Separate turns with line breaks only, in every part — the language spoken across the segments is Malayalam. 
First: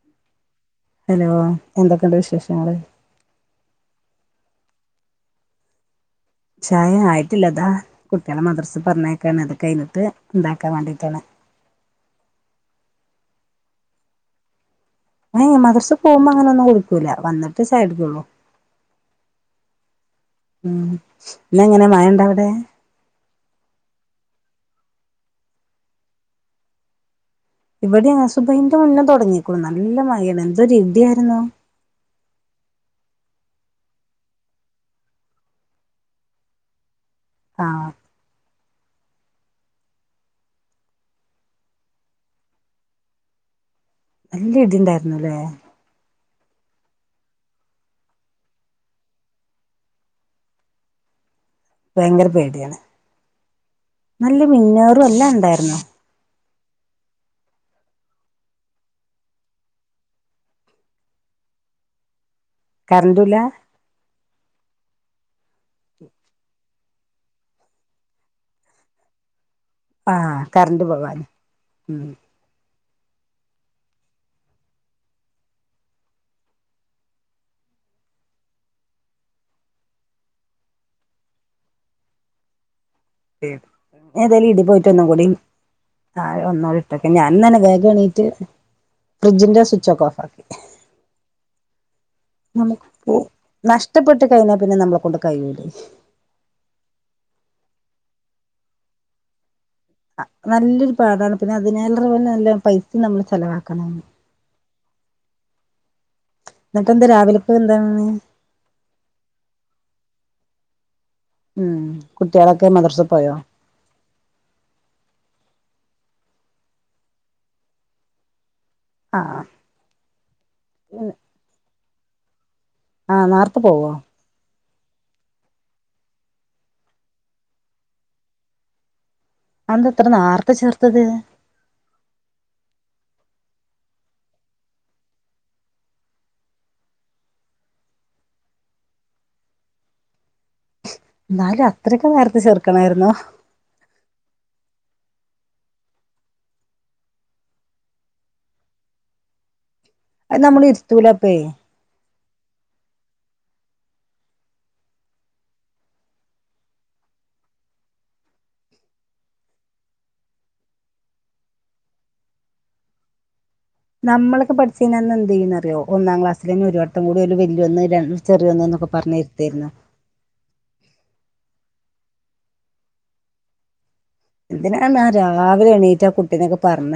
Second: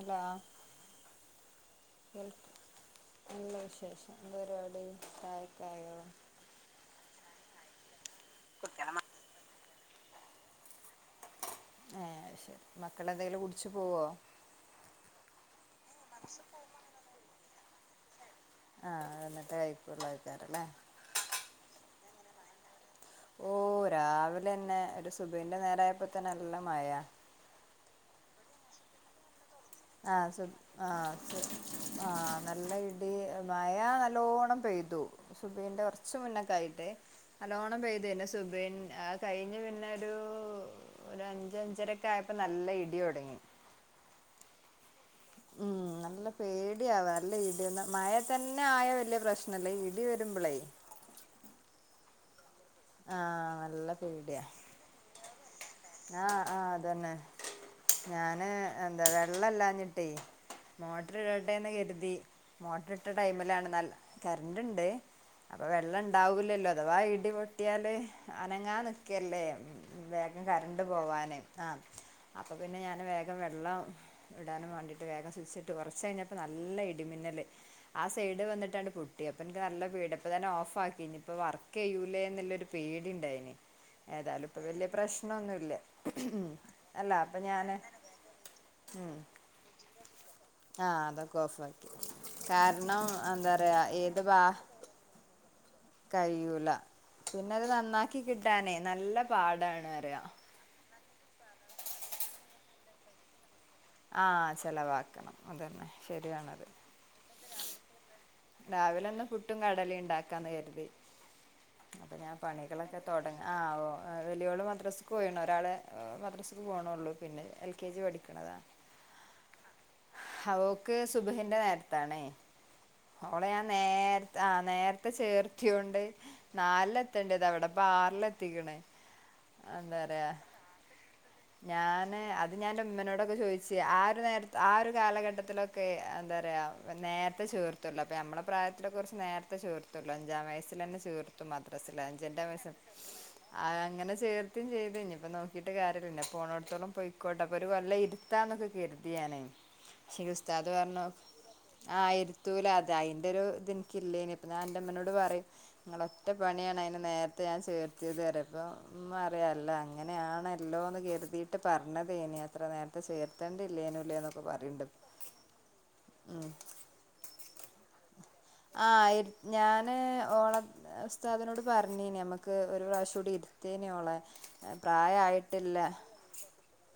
അല്ലാ
ഹലോ എന്തൊക്കെയണ്ട് വിശേഷങ്ങള്
നല്ല വിശേഷം എന്താ പരിപാടി ചായക്കെ ആയോ
ചായ ആയിട്ടില്ല താ കുട്ടിളെ മദ്രസ്
കുട്ടികളെ മ
പറഞ്ഞേക്കാണ് കഴഞ്ഞിട്ട് ഇണ്ടാക്കാ വേണ്ടിട്ടാണ്
ആ ശരി മക്കള എന്തെലും കുടിച്ച് പോവോ
ഏ മദർസ് പോമ്പോ അങ്ങനെ ഒന്നും കുടിക്കൂല വന്നിട്ട് ചായക്കുടിക്കുള്ളൂ
ആ അ എന്നിടെ കഴിക്കുളോ
ഉ പിന്ന് എങ്ങനെ മഴണ്ടവിടെ
ഓ രാവിലെന്നെ സുബഹിന്റെ നേരയപ്പോ തന്നെ നല്ല മായ
ഇവിടെ ആസുബൈന്റെ മുന്നേ തുടങ്ങിക്ക്ണ് നല്ല
ആ
മയ
സു
എന്തൊരു
ആ
ഇടി ആയിരുന്നു
ബി മഴ നല്ലോണം പെയ്തു സുബൈൻ്റെ കുറച്ച് മുന്നൊക്കെയിട്ട് അലോണം
ആഹ്
പെയ്ത് നെ സുബൈഹി ആ കഴിഞ്ഞ് പിന്നെരു ഒരു അഞ്ച അഞ്ചരക്കെ ആയപ്പോ നല്ല ഇടി തുടങ്ങി
നല്ല ഇടിണ്ടായിരുന്നു ല്ലേ
പേടിയാവ അല്ല ഇടിന്ന മഴ തന്നെ ആയ വല്യ പ്രശ്നല്ലേ ഇടി വരുമ്പോളേ
ഭയങ്കര പേടിയാണ്
ആഹ് നല്ല
നല്ല
പേടിയാ
മി ന്നേറും എല്ലാം ഉണ്ടായിരുന്നു
ആ അതന്നെ ഞാന് എന്താ വെള്ളംല്ലാഞ്ഞിട്ടേ മോട്ടർ ഇട്ടെന്ന് കരുതി മോട്ടർ ഇട്ട
കറന്റുല്ല
ടൈമിലാണ് നൽ കറണ്ട് ഉണ്ട് അപ്പൊ വെള്ളം ഉണ്ടാവൂല്ലല്ലോ അഥവാ ഇടിപോ ട്ടിയാല് അനങ്ങാൻ നിൽക്കല്ലേ
ആഹ്
വേഗം കരണ്ട്
കറന്റ്
പോവാന് ആ
ഉം
അപ്പോ പി പിന്നെ ഞാൻ വേഗം വെള്ളം ഇടാനും വേണ്ടിയിട്ട് വേഗം സ്‌വിച്ചിട്ട് കുറച്ച് കഴിഞ്ഞപ്പൾ നല്ല ഇടിമിന്നല് ആ സൈഡ് വന്നിട്ടാണ്ണ് പൊട്ടി അപ്പൊ എനിക്ക് നല്ല പീഡപ്പ തന്നെ ഓഫ് ആക്കി ഇനിയിപ്പ വർക്ക് ചെയ്യൂലേ പീടി ഇണ്ടായിന്
ഏതാലും ഇടി പോയിട്ട് ഒന്നും കൂടി ആ ഒന്നോടി ഇട്ടൊക്കെ
അല്ല അപ്പൊ
ഞാനൻന്നന്നെ
ഞാന്
വേഗം എണീറ്റ്
ഉം
ഫ്രിഡ്ജിന്റെ ആ സ്വിച്ച് ഒക്കെ ഓഫാക്കി
ആഹ് അതൊക്കെ ഓഫ് ആക്കി
നമുക്ക്
കാരണം എന്താ പറയാ ഏത്
നഷ്ടപ്പെട്ട് കഴിഞ്ഞാൽ പിന്നെ നമ്മളെ കൊണ്ട് കഴിയൂലെ
കഴൂല പിന്നെത് നന്നാക്കി കിട്ടാനേ നല്ല പാടാണ് അറിയാ
നല്ലൊരു പാടാണ് പിന്നെ അതിനെല്ല പോലെ നല്ല പൈസ നമ്മള് ചെലവാ
ആ ചെലവാക്കണം അതന്നെ ശരിയാണത്
എന്നിട്ട് എന്താ രാവിലക്ക് എന്താണ്
രാവിലെ ഒന്ന് പുട്ടും കടലി ഉണ്ടാക്കാന്ന് കരു
ഉം
അപ്പൊ ഞാൻ
കുട്ടികളൊക്കെ
പണികളൊക്കെ
മദ്രസ പോയോ
തുടങ്ങ ആഓ വലിയോള് മദ്രാസക്ക് പോയിണു ഒരാള് മദ്രാസക്ക് പോണോള്ളൂ പിന്നെ എൽ കെ ജി പഠിക്കണതാ
ആ
അവോക്ക് സുബഹിന്റെ നേരത്താണെ
ആഹ്
ഓളെ
നേർത്തെ
ഞാൻ
പോവോ
നേരത്തെ ആ നേരത്തെ ചേർത്തിയൊണ്ട് നാലില എത്തേണ്ടത അവിടെപ്പൊ ആറിലെത്തിക്കണേ
അന്തത്ര നേരത്തെ ചേർത്തത്
ഞാന് അത് ഞാൻന്റെ ഉമ്മനോടൊക്കെ ചോദിച്ച് ആ ഒരു നേര ആ ഒരു കാലഘട്ടത്തിലൊക്കെ എന്താ നേരത്തെ ചേർത്തുള്ളൂ അപ്പ നമ്മെ പ്രായത്തെ കുറിച്ച് നേരത്തെ ചേർത്തല്ലോ അഞ്ചാം വയ സ് ല്ലേ ന്നെ ചേത്തു
എന്നാലും
മദ്രസ
അത്രയൊക്കെ നേർത്തെ
അഞ്ചന്റെ വയസ്
ചേർക്കണായിരുന്നോ
അങ്ങനെ ചേർക്കും ചെയ് ഇനി ഇപ്പ നോക്കിട്ട് കാര്യല്ല പോണോടത്തോളം പോയിക്കോട്ടെ അപ്പൊ ഒരു കൊല്ലം ഇരുത്താന്നൊക്കെ കരുതിയാനേ ക്ഷേ
അത് നമ്മൾ
ഉസ്താദ് പറഞ്ഞു
ഇരുത്തൂലപ്പേ
ആ ഇരുത്തം ത്തൂല അതെ അതിന്റെ ഒരു ഇതെനിക്കില്ലേ ഇനിപ്പ ഞാ എന്റെ അമ്മനോട് പറയും നിങ്ങളൊറ്റ പണിയാണ് അതിന് നേര ഞാൻ ചേർത്തിത് തരെപ്പം അല്ല അങ്ങനെ ആണല്ലോ അങ്ങനെയാണല്ലോ എന്ന് കറി വീട്ട് പറഞ്ഞത് ഇനി അത്ര നേരത്തെ ചേർത്ത്
നമ്മളൊക്ക് പഠിച്ചുനാന്നന്ന് എന്ത് ചെയ്യുന്ന അറിയോ ഒന്നാം
ഉം
ക്ലാസ്സൽ തന്നെ ഒരു വട്ടംകൂടി വല്ന്ന് രണ്ട്
ആ ഞാന് ഓള ഉസ്‌താതി നോട് പറഞ്ഞീ നമുക്ക് ഒരു പ്രാവശം കൂടി ഇരുത്തേനേ ഓളെ
എന്തിനാ രാവിലെ
പ്രായായിട്ടില്ല
എണീറ്റ് ആ കുട്ടീനൊക്കെ പറഞ്ഞ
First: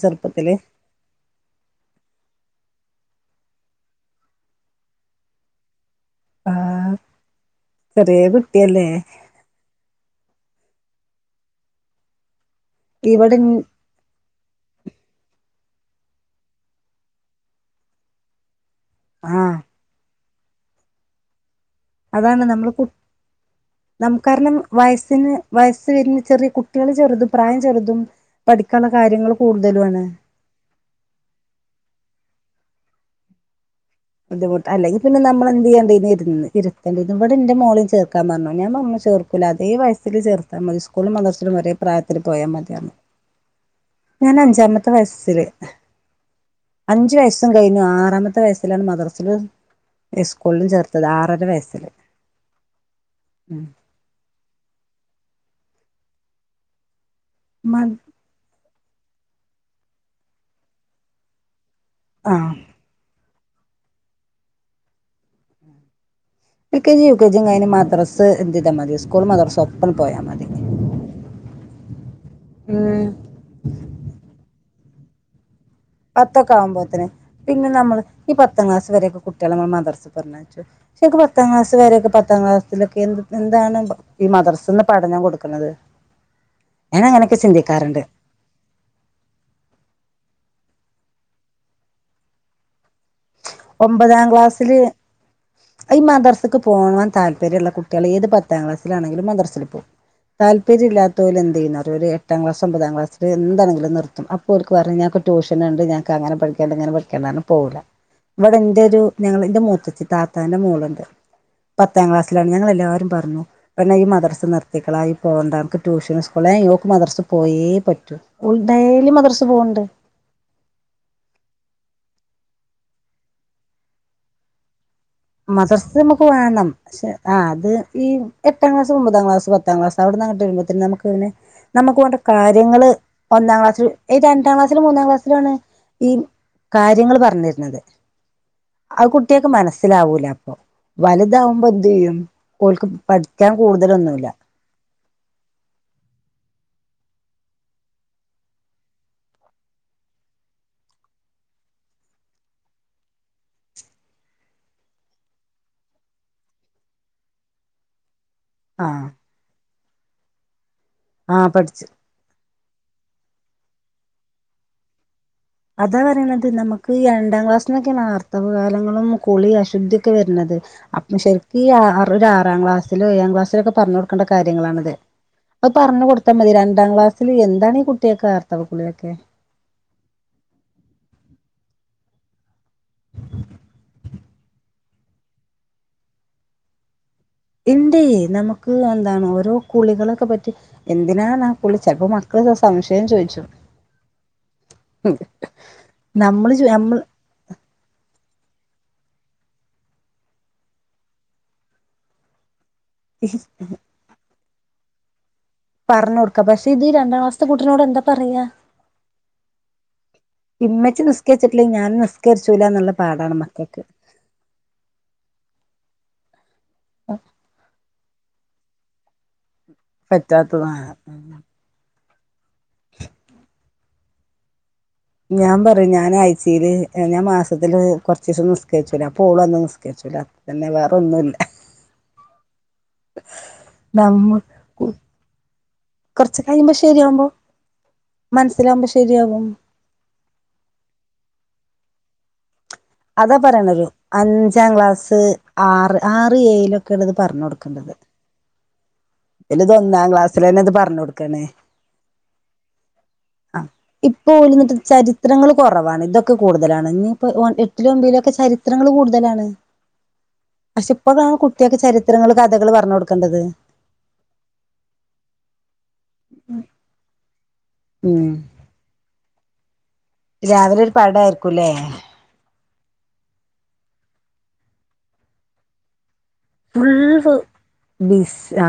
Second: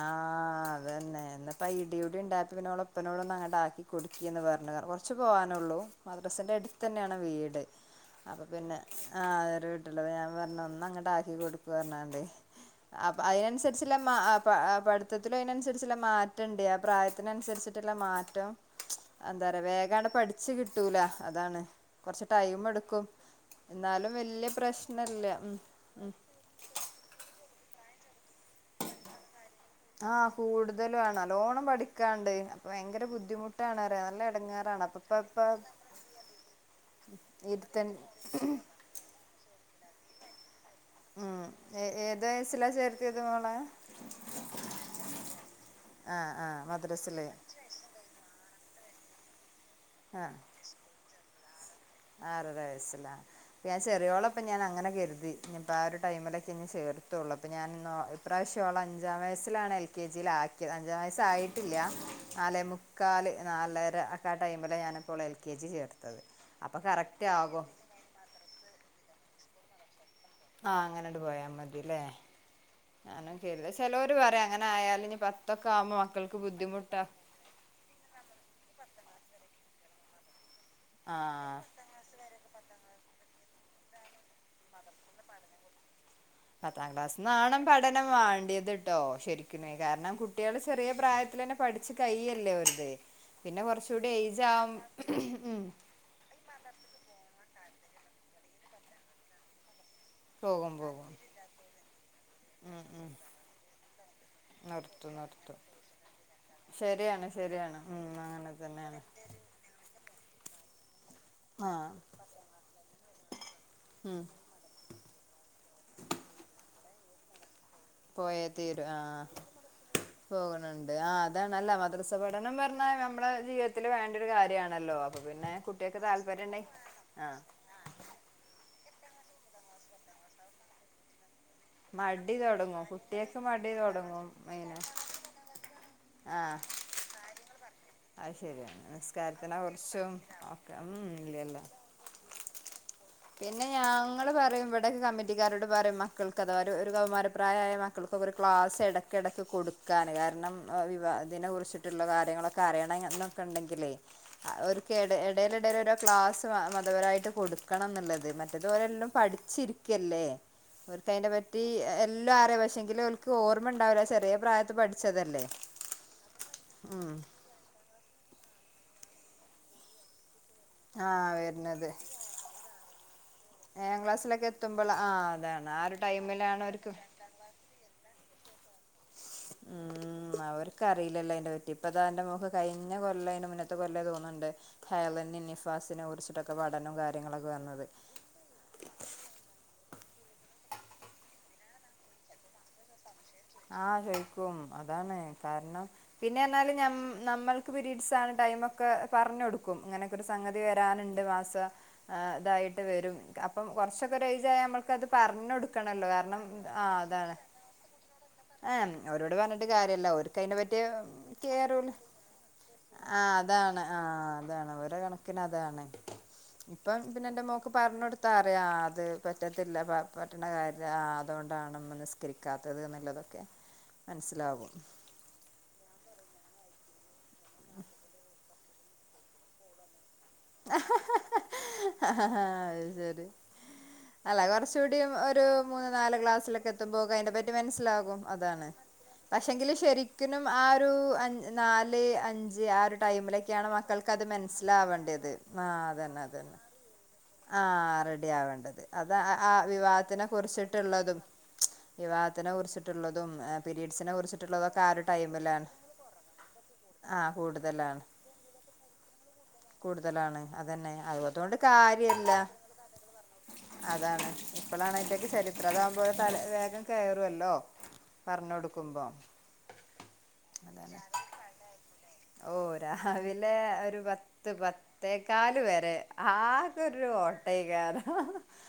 ആഹ് അതന്നെ ഇന്ന് പ്പൊ ആ ഇടി ഉണ്ടാ ഉപ്പനോളം ഒപ്പനോളം ഒന്ന് അങ്ങട് ആക്കി കൊടുക്കി എന്ന് പറഞ്ഞ കുറച്ച് പോകാനുള്ളൂ മദ്രസിൻ്റെ അടുത്ത്
ആഹ്
തന്നെയാണ് വീട്
ചെറിയ
അപ്പോം പിന്നെ
കുട്ടിയല്ലേ
അവരു വീട്ടിലുള്ളത് ഞാൻ പറഞ്ഞ ഒന്ന് അങ്ങോട്ട് ആക്കി കൊടുക്കു പറഞ്ഞണ്ട് അ
ഇവിടെ
അതിനനുസരിച്ചുള്ള മാ പ പഠിത്തത്തിലും അതിനന്നുസരിച്ചുള്ള മാറ്റം ഉണ്ട് പ്രായത്തിനനുസരിച്ചിട്ടുള്ള മാറ്റം എന്താ
ആഹ്
പറയാ വേഗണ്ട് പഠിച്ചു കിട്ടൂല അതാണ് കൊറച്ച് ടൈം എടുക്കും എന്നാലും
നമുക്ക്
വല്യ
കാരണം
പ്രശ്നല്ല
വയസ്സിന് വയസ്
ഉം
വരുന്ന ചെറിയ കുട്ടികള് ചെറുതും പ്രായം ചെറുതും പഠിക്കാനുള്ള കാര്യങ്ങൾ കൂടുതലുമാണ്
ആഹ് കൂടുതല വണ നല്ലോണം പഠിക്കാണ്ട് ഭയങ്കര ബുദ്ധിമു
ബുദ്ധിമുട്ട് അല്ലെങ്കിൽ പിന്നെ നമ്മള് എന്ത് ചെയ്യണ്ടരി ഇരുന്ന് ഇരുത്തണ്ട ഇവിടെ എന്റെ മോളെ
ഇരുത്തൻ
ചേർക്കാൻ പറഞ്ഞു ഞാൻ പറ ചേർക്കൂല അതേ വയസിൽ ചേർത്താ മതി സ്കൂളും
ഉം
മദ്രസിലും ഒരേ പ്രായത്തില്
ഏത്
പോയാൽ
വയസ്സിലാ
മതി പറഞ്ഞു
ചേർത്തിയത് മോളെ
ഞാൻ അഞ്ചാമത്തെ വയസ്സില്
ആഹ് ആഹ്
അഞ്ചു
മദ്രസില്
വയസ്സും കഴിഞ്ഞു ആറാമത്തെ വയസ് ലാണ് മദ്രസിലും
ആഹ്
സ്കൂളിലും ചേർത്തത് ആറര വയസ്
ആറര വയസല്ല ഞാൻ ചെറിയോളപ്പ ഞാൻ അങ്ങനെ കരി ഇനിപ്പ ആ ഒരു ടൈമിലൊക്കെ ഇഞ് ചേർത്തുള്ളൂ അപ്പൊ ഞാന്
മ
ഇപ്രാവശ്യം ക്ഷോള അഞ്ചാം വയസ്സിലാണ് എൽ കെ ജിയിലാക്കിയത് അഞ്ചാം വയസ്സായിട്ടില്ല
ആഹ്
നാലെ മുക്കാൽ നാലര ആക്കെ ആ ടൈമിൽ ഞാനിപ്പോൾ എൽ കെ ജി ചേർത്തത് അപ്പൊ
L K G U K
correct
G
ആകും
കഴിഞ്ഞ് മദ്രസ എന്തിനാ മതി സ്കൂളും മദ്രസും ഒപ്പം പോയാൽ മതി
ആഹ് അങ്ങനോട്ട് പോയാ മതില്ലേ
ഉം.
ഞാനും കേല്ല ചിലവര് പറയാ അങ്ങ ആയാല് ഞ്ഞ പ
പത്തൊക്കെ ആകുമ്പോത്തന്നെ പിന്നെ നമ്മള് ഈ പത്താം ക്ലാസ് വരൊക്കെ കുട്ടികൾ നമ്മൾ മദ്രസ്ക്ക് പറഞ്ഞ പ പത്താം
ആഹ്
ക്ലാസ് വരൊക്കെ പത്താം ക്ലാസെ എ എന്താണ് ഈ മദ്രസിന്ന് പഠനം കൊടുക്കുന്നത്
പത്താം
ഞാൻ
ക്ലാസ്
അങ്ങനെയൊക്കെ
നാണം
ചിന്തിക്കാറുണ്ട്
പഠനം വേണ്ടിയത്ട്ടോ ശരിക്കനേ കാരണം കുട്ടികൾ ചെറിയ പ്രായത്തി തന്നെ പഠിച്ചു കയല്ലേ ഒത്
ഒമ്പതാം ക്ലാസ്സില്
ഉം
ഈ മദ്രസ്ക്ക് പോണാൻ താല്പ പര്യള്ള കുട്ടികൾ ഏത് പത്താം ക്ലാസിലാണെങ്കിലും മന്ത്രസിൽ പോ
പോകും പോകും
താല്പര്യംമില്ലാത്ത ഓല് എന്ത് ചെയ്യുന്ന എട്ടാം ക്ലാസ്
ഉം
ഒമ്പതാം
ഉം
ക്ലാസ് എന്താണെങ്കിലും നിർത്തും അപ്പോക്ക് പറയും
നിർത്തും
ഞൾക്ക്
നിർത്തും
ടൂഷനുണ്ട് ഞങ്ങക്ക്ങ്ങന പഠിക്കണ്ട് ഇങ്ങന പഠിക്കണ്ട്
ശരിയാണ് ശരിയാണ് ഉം അങ്ങനെ
ഇവിടെ എന്റെ ഒരു
തന്നെയാണ്
ഞങ്ങ എന്റെ മൂത്തത്തി താത്താന്റെ മൂളുണ്ട്
ആഹ്
പത്താം ക്ലാസ്സിലാണ് ഞങ്ങൾ എല്ലാവരും പറഞ്ഞു പെണ്ണെ ഈ
ഉം
മദ്രസ് നിർത്തിക്കളായി പോകണ്ട നക്ക് ട്യൂഷനും സ് പൊള്ളെ ഓക്ക് മദ്രസ് പോയേ പറ്റൂ
പോയേ
ഓള്
തീരു ആ
ഡെയിലി മദർസ് പോവ്ണ്ട്
പോകണണ്ട് ആഹ് അതാ നല്ല മ മദ്രസ പഠനം പറഞ്ഞാൽ നമ്മളുടെ ജീവിതത്തിൽ വേണ്ട ഒരു കാര്യമാണല്ലോ
മദ്രസ് നമുക്ക് വേണം പക്ഷെ
ആഹ്
അത് ഈ എട്ടാം ക്ലാസ് ഒമ്പത് തം ക്ലാസ് പത്താം ക്ലാസ് അവിടന്ന് അങ്ങട്ട് മുമ്പത്ത് നമ്മക്ക് ഇങ്ങനെ നമുക്ക് പോണ്ട
മടി തൊടങ്ങും
കാര്യങ്ങള്
കുട്ടികൾക്ക്
ഒന്നാം
മടി
ക്ലാസ്സില്
തൊടങ്ങും
രണ്ടാം
മെയിന്
ക്ലാസ്സിലും മൂന്നാം ക്ലാസ്സിലും ആണ് ഈ
ആഹ്
കാര്യങ്ങൾ പറഞ്ഞിരുന്നത്
അത് ശരിയാണ്
ആ കുട്ടിയക്കെ
നിസ്കാരത്തിനെ
മനസ്
കുറിച്ചും
മനസ്സിലാവൂല അപ്പൊ
ഒക്കെ ഉം ഇല്ലല്ലോ
വലുതാവുമ്പോ എന്ത് ചെയ്യും ഓൾക്ക് പഠിക്കാൻ കൂടുതലൊന്നുമില്ല
ടെ കമ്മിറ്റിക്കാരോട് പറയും മക്കൾക്ക് അഥവാ ഒരു കൗമാരപ്രായമായ മക്കൾക്ക് ഒരു ക്ലാസ് ഇടക്കിടക്ക് കൊടു കാന് കാരണം വി അതിനെ കുറിച്ചിട്ടുള്ള കാര്യങ്ങളൊക്കെ അറിയണം എന്നൊക്കെ ഉണ്ടെങ്കിലേ ഒരു കേ ഇട ഇടയില് ഇടയിലീടെ ക്ലാസ് മതപരമായിട്ട് കൊടു ക്കണം എന്നുള്ളത് മറ്റേതുപോലെ
ആ
എല്ലാം പഠിച്ചിരിക്കല്ലേ അവർക്ക് അതിനെ
ആ
പറ്റി
പഠിച്ചു
എല്ലാം അറിയ പക്ഷെങ്കിലും അവർക്ക് ഓർമ്മ ഉണ്ടാവില്ല ചെറിയ പ്രായത്ത് പഠിച്ചതെ
അതാ പറയണത് നമുക്ക് രണ്ടാം ക്ലാസ്സിനൊക്കെയാണർ തവ കാലങ്ങളും കുളി അശുദ്ധിയൊക്കെ വരുന്നത് അപ്പൊ
ആഹ്
ശരിക്കും ഈ ആ
വരുന്നത്
ഒരു ആറാം ക്ലാസ്സിലും ഏഴാം ക്ലാസ്സിലൊക്കെ പറഞ്ഞു
ഏഴാം
കൊടുക്കേണ്ട
ക്ലാസ്സിലൊക്കെ എത്തുമ്പോൾ
കാര്യങ്ങളാണിത്
ആ
അത്
അതാണ് ആ ഒരു
പറഞ്ഞ കൊടുത്താൽ മതി
ടൈമിലാണ്
രണ്ടാം
അവർക്ക്
ക്ലാസ്സില് എന്താണ് ഈ കുട്ടിയൊക്കെ ആർത്തവ കുള്ളിയൊക്കെ
ആ അവർക്ക അറിയില്ലല്ലോ അന്റെ പറ്റി ഇപ്പതാ എന്റെ മുഖ കഴിഞ്ഞ കൊല്ല അന്റെ മുന്നത്തെ കൊല്ല തോന്നുന്നുണ്ട് ഹ ള് നിഫാസെ കുറിച്ചി ഒക്കെ പഠനം കാര്യ
ഇണ്ട് നമുക്ക് എന്താണ് ഓരോ കുളികളൊക്കെ പറ്റി എന്തിനാണ് ആ കുളിച്ചത് അപ്പോ മക്കൾ സംശയം ചോദി
ആ ചോയ്ക്കും അതാണ് കാരണം പിന്നെ
നമ്മള്
എന്നാല്
നമ്മൾ
നമ്മൾക്ക് പിരീഡ്സ് ആണ ടൈമ ഒക്കെ പറഞ്ഞ കൊടുക്കും ഇങ്ങനെയൊക്കെ ഒരു സംഗതി വരാനുണ്ട് മാസം ഇതായിട്ട് ക്ക് വരും അപ്പം കുറച്ചൊക്കെ ഏജ് ആയാൽ നമുക്കത് പറഞ്ഞ്
പറഞ്ഞ കൊടുക്ക പക്ഷേ ഇത് രണ്ടാംക്ലാസത്തെട്ടിനോട്ന്താ പറയാ
ആ അവരോട് പറഞ്ഞിട്ട് കാര്യല്ല ഒര്ക്ക് അയിനേപറ്റി
ഇമ്മച്ചി നിസ്കരിച്ചിട്ടില്ലെങ്കിൽ ഞാൻ
കേറൂന്ന്
നിസ്കരിച്ചൂല എന്നുള്ള
ആ
പാടാണ് മക്കൾക്ക്
അതാണ് ആ അതാണ് ഓരോ കണക്കിന് അതാണ് ഇപ്പം പിന്നെ എന്റെ മോക്ക് പറഞ്ഞഞ് കൊടുത്താ അറിയ അത് പറ്റത്തില്ല പറ്റണ കാര്യം
പറ്റാത്തതാണ്
അതുകൊണ്ടാണ് നിസ്കരിക്കാത്തത് ഇള്ളത് മനസ്സിലാവും
ഞാൻ പറയും ഞാനാഴ്ചയില് ഞാൻ മാസത്തില് കുറച്ച ദിവസം നിസ്കാരിച്ചല അപോളും അന്നും നിസ്കാരിച്ചുല പിന്നെ വേറെൊന്നുംല്ല
ആ അത് ശരി
നമ്മ
അല്ല കൊറച്ച കൂടി ഒരു മൂന്ന് നാല്
കുറച്ച് കഴിയുമ്പോ
ക്ലാസിലക്കെത്തുമ്പോക്കെ
ശരിയാവുമ്പോ
അതിനെ പറ്റി മനസ്സിലാകും അതാണ്
മനസ്സിലാവുമ്പോ ശരിയാകും
പക്ഷെങ്കില് ശരിക്കനും ആ ഒരു നാല് അഞ്ച് ഞ്ച് ആ ഒരു
അതാ
ടൈമിലൊക്കെയാണ്
പറയണരു
മക്കൾക്ക് അത്
അഞ്ചാം
മനസ്സിലാവേണ്ടത് ആ അത തന്നെ അത തന്നെ
ള്ളത് പറഞ്ഞു കൊടുക്കേണ്ടത്
അത ആ
ഇതിലിത് ഒന്നാം
വിവാഹത്തിനെ
ക്ലാസ്സിൽ തന്നെ ഇത് പറഞ്ഞു
കുറിച്ചിട്ടുള്ളതും
കൊടുക്കണേ
വിവാഹത്തിനെ കുറിച്ചിട്ടുള്ളതും
ആ
പിരീഡ്സിനെ
ഇപ്പൊ ഓല് ന്നിട്ട്
കുറിച്ചിട്ടുള്ളതൊക്കെ ആ ഒരു ടൈമിലാണ്
കഞ്ഞ
ആ
ഇപ്പോ എട്ടിലും
കൂടുതലാണ്
ഒൻമ്പിലോ ഒക്കെ ചരിത്രങ്ങള് കൂടുതലാണ്
കൂടുതലാണ് അതന്നെ അ അതുകൊണ്ട് കാര്യം
ത്രങ്ങള് കഥകള് പറഞ്ഞു കൊടുക്കേണ്ടത്
ഇപ്പോളാണ് അയിറ്റേക്ക് ചരിത്രംകുമ്പോെ തല വേഗം കേയറുവല്ലോ
ഉം
പറഞ്ഞൊടുക്കുമ്പോ
രാവിലെ ഒരു പാടായിരിക്കുംല്ലേ
ഓ രാവിലെ ഒരു പത്ത് പത്തേക്കാല് വരെ ആ ഒരു
ഫുള്ള്
ഓട്ടയ്ക്കാരം
ബിസ് ആ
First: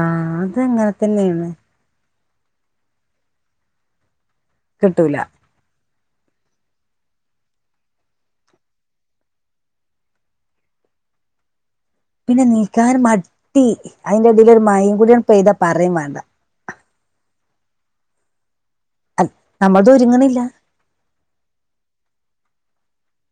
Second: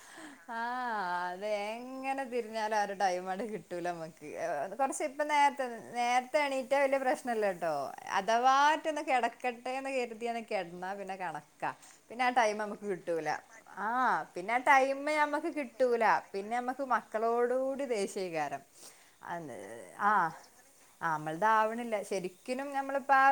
ആ
അതങ്ങനെ
അത
തന്നെയാണ്
എങ്ങനെ തിരിഞ്ഞാലും ആരു ടൈം ആ കിട്ടൂല നമ്മുക്ക് കൊറച്ച
കിട്ടൂല
ഇപ്പ നേരത്തെ നേരത്തെ എണീറ്റാ വലിയ പ്രശ്നല്ല ട്ടോ അഥവാറ്റൊന്ന് കിടക്കട്ടെന്ന് കരുതിയൊന്ന് കെടന്ന പിന്നെ കണക്കാ പിന്നെ ആ ടൈം നമ്മക്ക്
നീക്കാൻ
കി
മടി
ട്ടൂല
ടി
ആ
അതിന്റെ ഇടയിൽ
പിന്നെ
ഒരു മഴയും
ടൈം
കൂടിയാണ്
നമ്മക്ക്
പെയ്താ പറയും
കിട്ടൂല
വേണ്ട
പിന്നെ നമ്മക്ക് മക്കളോട് ദേഷെയ്കാരം
നമ്മളത്
ആ
ഒരുങ്ങണില്ല
നമ്മളതാവണില്ല ശെരി ഒരിക്കിനും നമ്മളിപ്പോ ആ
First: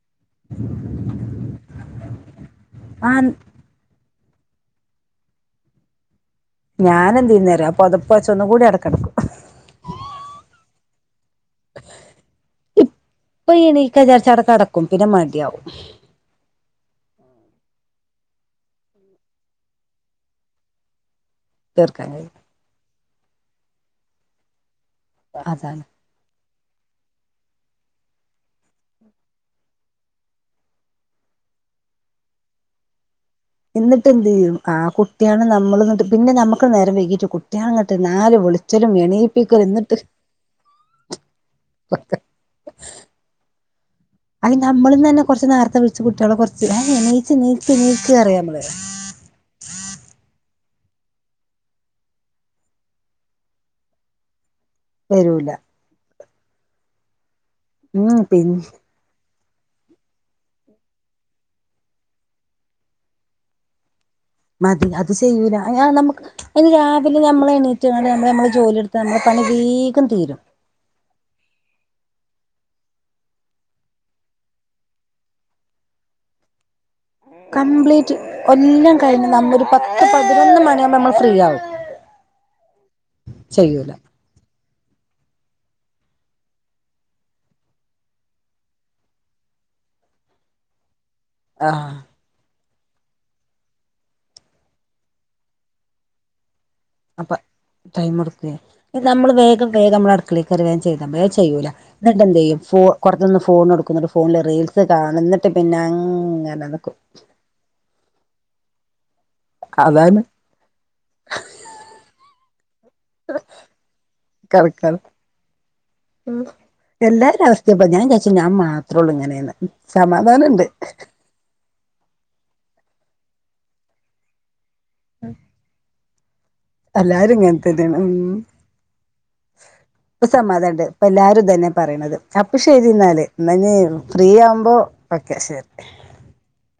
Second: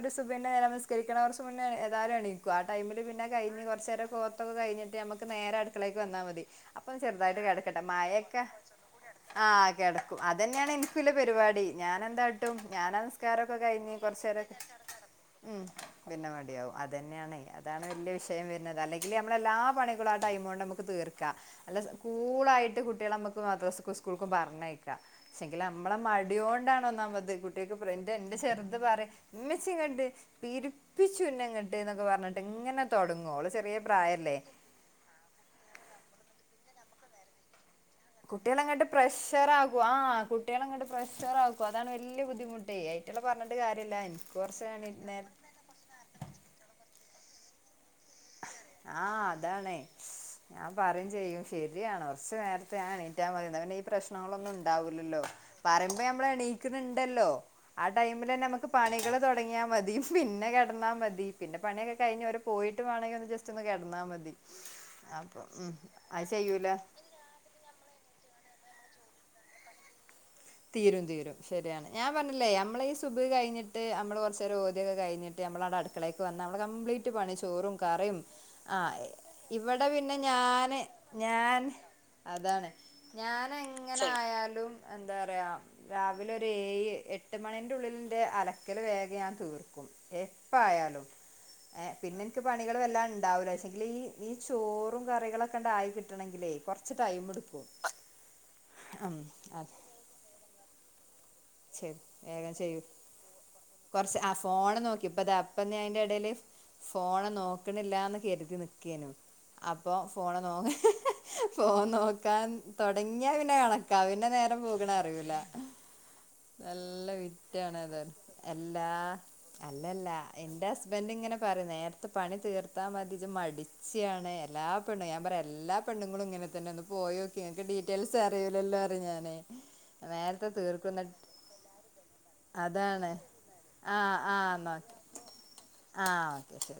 ഒരു സു പിന്നെ നമസ്കരിക്കണ കൊറച്ച് മുന്നേ ഏതാലും എണി ആ ആ ടൈമില്
ആ
പിന്നെ കഴിഞ് കൊറച്ചേരൊക്കെ ഓത്തൊക്കെഴിഞ്ഞിട്ട് നമുക്ക് നേരെ അടുക്കളേക്ക് വന്നാ മതി അപ്പൊ
ഞാൻ എന്ത്
ചെറുതായിട്ട്
ചെയ്യുന്നേറിയോ
കെടക്കട്ടെ
പൊതപ്പ് വെച്ച്
മഴൊക്കെ
ഒന്നും കൂടി അവിടെ കിടക്കും
ആ കെടക്കും അതെന്നെണ് ൻക്കും ല്ല പരിപാടി മടി ഞാനെന്താട്ടും
ഇപ്പൊ
ഞാനാനിസ്കാരൊക്കെ കഴിഞ്ഞ്
എണീക്കാ വിചാരിച്ചാ അവിടെ
കൊറച്ചേരം
കിടക്കും പിന്നെ
ഉം
മടിയാവും
പിന്നെ മടിയാവും അതന്നെണ് അതാണ് വല്യ വിഷയം വരുന്നത് അല്ലെങ്കിൽ നമ്മളെല്ലാ പണികളും ആ ടൈമോണ്ട് നമുക്ക് തീർ ക്ക നല്ല
തീർക്കാൻ കഴിയും
കൂളായിട്ട് കുട്ട്യാളെ നമ്മക്ക് മദ്രസ്ക്കും സ്കൂൾക്കും പറഞ്ഞയക്കാ പക്ഷേങ്കിൽ
അതാണ്
നമ്മളെ മ ടിയോണ്ടാണ് ഒന്നാമത് കുട്ട്യാക്ക് ന്റെ ചെറുത് പറയും മ്മച്ചി ങ്ങട്ട് തിരിപ്പിച്ചും പിന്നെങ്ങട്ട് ന്നൊക്കെ പറഞ്ഞിട്ട് ങ്ങനെ തൊടങ്ങും
ന്നിട്ടെന്തെയ്യും ആ കുട്ട്യാള് നമ്മൾന്ന് ട്ട് പിന്നെ നമ്മക്ക് നേരം വെഗീറ്റ് കുട്ട്യാളെ
കുട്ട്യാള്ങ്ങട്ട് പ്രഷർ ആകും ആ കുട്ട്യാള്ങ്ങട്ട് പ്രഷർ ആകും അതാണ് വല്യ ബുദ്ധിമുട്ടേ കുട്ട്യാളെ പറഞ്ഞിട്ട് കാര്യ
അത് നമ്മളും തന്നെ കൊറച്ച് നേരത്തെ വിളിച്ച് കുട്ട്യാളെ കൊറച്ച് നീച്ച് നീച്ച് നീച്ച്
ആ അതാണേ ഞാൻ പറിം ചെയ്യും ശെര്യാണ് കൊർച് നേരത്തെ ഞാ എണീറ്റാമതിന്ന് ന്നാ പിന്നെ ഈ പ്രശ്നങ്ങളൊന്നും ണ്ടാവൂലല്ലോ
വരൂല
പറിമ്പോ ഞമ്മള് എണീക്ക്‌ണ് ണ്ടല്ലോ ആ
ഉം
ടൈമിലെന്നെ
പിന്നെ
മ്മക്ക് പണികള് തൊട ടങ്ങ്യ മതി പിന്നെ കെട്ന്നാ മതി പിന്നെ പണിക്കെ കഴിഞ്ഞ് അവര് പോയിട്ട് മാണെങ്കി ഒന്ന് ജസ്റ്റൊന്ന് കെട്ന്നാ മതി
മതി അത്
അപ്പം
ചെയ്യൂല
ഉം
ഞ നമക്ക്
അത്
പിന്നെ
ചെയ്യൂല
രാവിലെ നമ്മളെ ണീറ്റ്കാണ്ട് ഞമ്മൾ മ്മളെ ജോലിയെട്ത്താൽ നമ്മളെ പണി വേഗം തീരും
തീരും തീരും ശര്യാണ് ഞാൻ പർഞ്ഞിലേ ഞമ്മളെ ഈ സുബ്ഹ് കൈഞ്ഞിട്ട് ഞമ്മള് കൊറച്ചേരം ഓത്യോക്കെ കൈഞ്ഞിട്ട് നമ്മളാടെ അട്ക്കളേക്ക്‌ വന്ന മ്മൾ കംപ്ലീ റ്റ് പണി ചോറും
കംപ്ലീറ്റ്
കറിം ആ
എല്ലാം കഴിഞ്ഞ് നമ്മൊരു
ഇവടെ
പത്ത്
പിന്നെ
പതിനൊന്ന്
ഞാന്
മണിയാകുമ്പോ നമ്മൾ ഫ്രീ ആവും
ഞാൻ അതാണ്
ചെയ്യൂല
ഞാനെങ്ങനായാലും ന്താ റിയാ രാവിലെ ഒരു ഏഴ് എട്ട് മണിന്റെ ഉള്ളിലിന്റെ അലക്കല് വേഗം ഞാൻ തീർക്കും എപ്പായാലും
ആഹ്
പിന്നെ ൻക്ക് പണികൾ ടൈം
അപ്പ
എടുക്കും
ടൈമെട്ക്കേ
ഉം
നമ്മള് വേഗം
അതെ
വേഗം മ്മള് അടുക്കളേക്കേറി വേം ചെയ്ത മതി ചെയ് യ്യൂല
ശരി വേഗം
ന്നട്ടെന്തെയ്യും ഫോ
ചെയ്യൂ
കൊ ർച്ച്ന്ന്ട്ട് ഫോണ് ട്ക്കും ന്നട്ട്
കുറച്ച് ആ
ഫോൺല്
ഫോണ്
റീൽസ്
നോക്കി ഇപ്പ
കാണും
ദാ
ന്ന്ട്ട്
ഇപ്പ ഞാൻ അതിന്റെ ഇടയില്
പിന്നങ്ങ
ഫോണ് നോക്ക്‌ണില്ലാന്ന് കെരുതി നിക്കേനു അപ്പൊ
അതാണ്
ഫോണ് നോ ഫോൺ നോക്കാൻ തൊടങ്യാ പിന്നെ കണക്ക പിന്നെ നേരം
കറക്കാറ്
പോക്ണറിയൂല നല്ല
എല്ലാരും അവസ്ഥ ഇപ്പ ഞാൻ
വിറ്റാണേതാലും
വിചാരിച്ചു ഞാൻ
അല്ലാ
മാത്രേ ഉള്ളൂ ഇങ്ങനെയെന്ന്
അല്ലല്ല
സമാധാനം ഉണ്ട്
ന്റെ ഹസ്ബന്റ് ങ്ങനെ പറിം നേര്ത്തെ പണി തീർ ത്താ മതി ജ്ജ് മടിച്യാണ് എല്ലാ പെണ്ണും ഞാൻ പറിം എല്ലാ പെണ്ണ്ങ്ങളും ങ്ങനെ തന്നെ ഒന്ന്
എല്ലാരും
പോയോക്കി
ഇങ്ങനെ
ങ്ങക്ക്
തന്നെയാണ് ഉം
ഡീറ്റെയിൽസ് അറിയൂലല്ലോ റിം ഞാനേ നേരത്തെ തീർക്കും ‌ന്ന്
ല്ലാരും ഇതെന്നെ പറയണത് അപ്പൊ ശെരി ന്നാല് ന്നാ ഞ്
ആ
ഫ്രീ
ആ
ആവുമ്പോ
എന്നാ
ഓക്കെ ശെരി
ആ ഓക്കെ ശെരി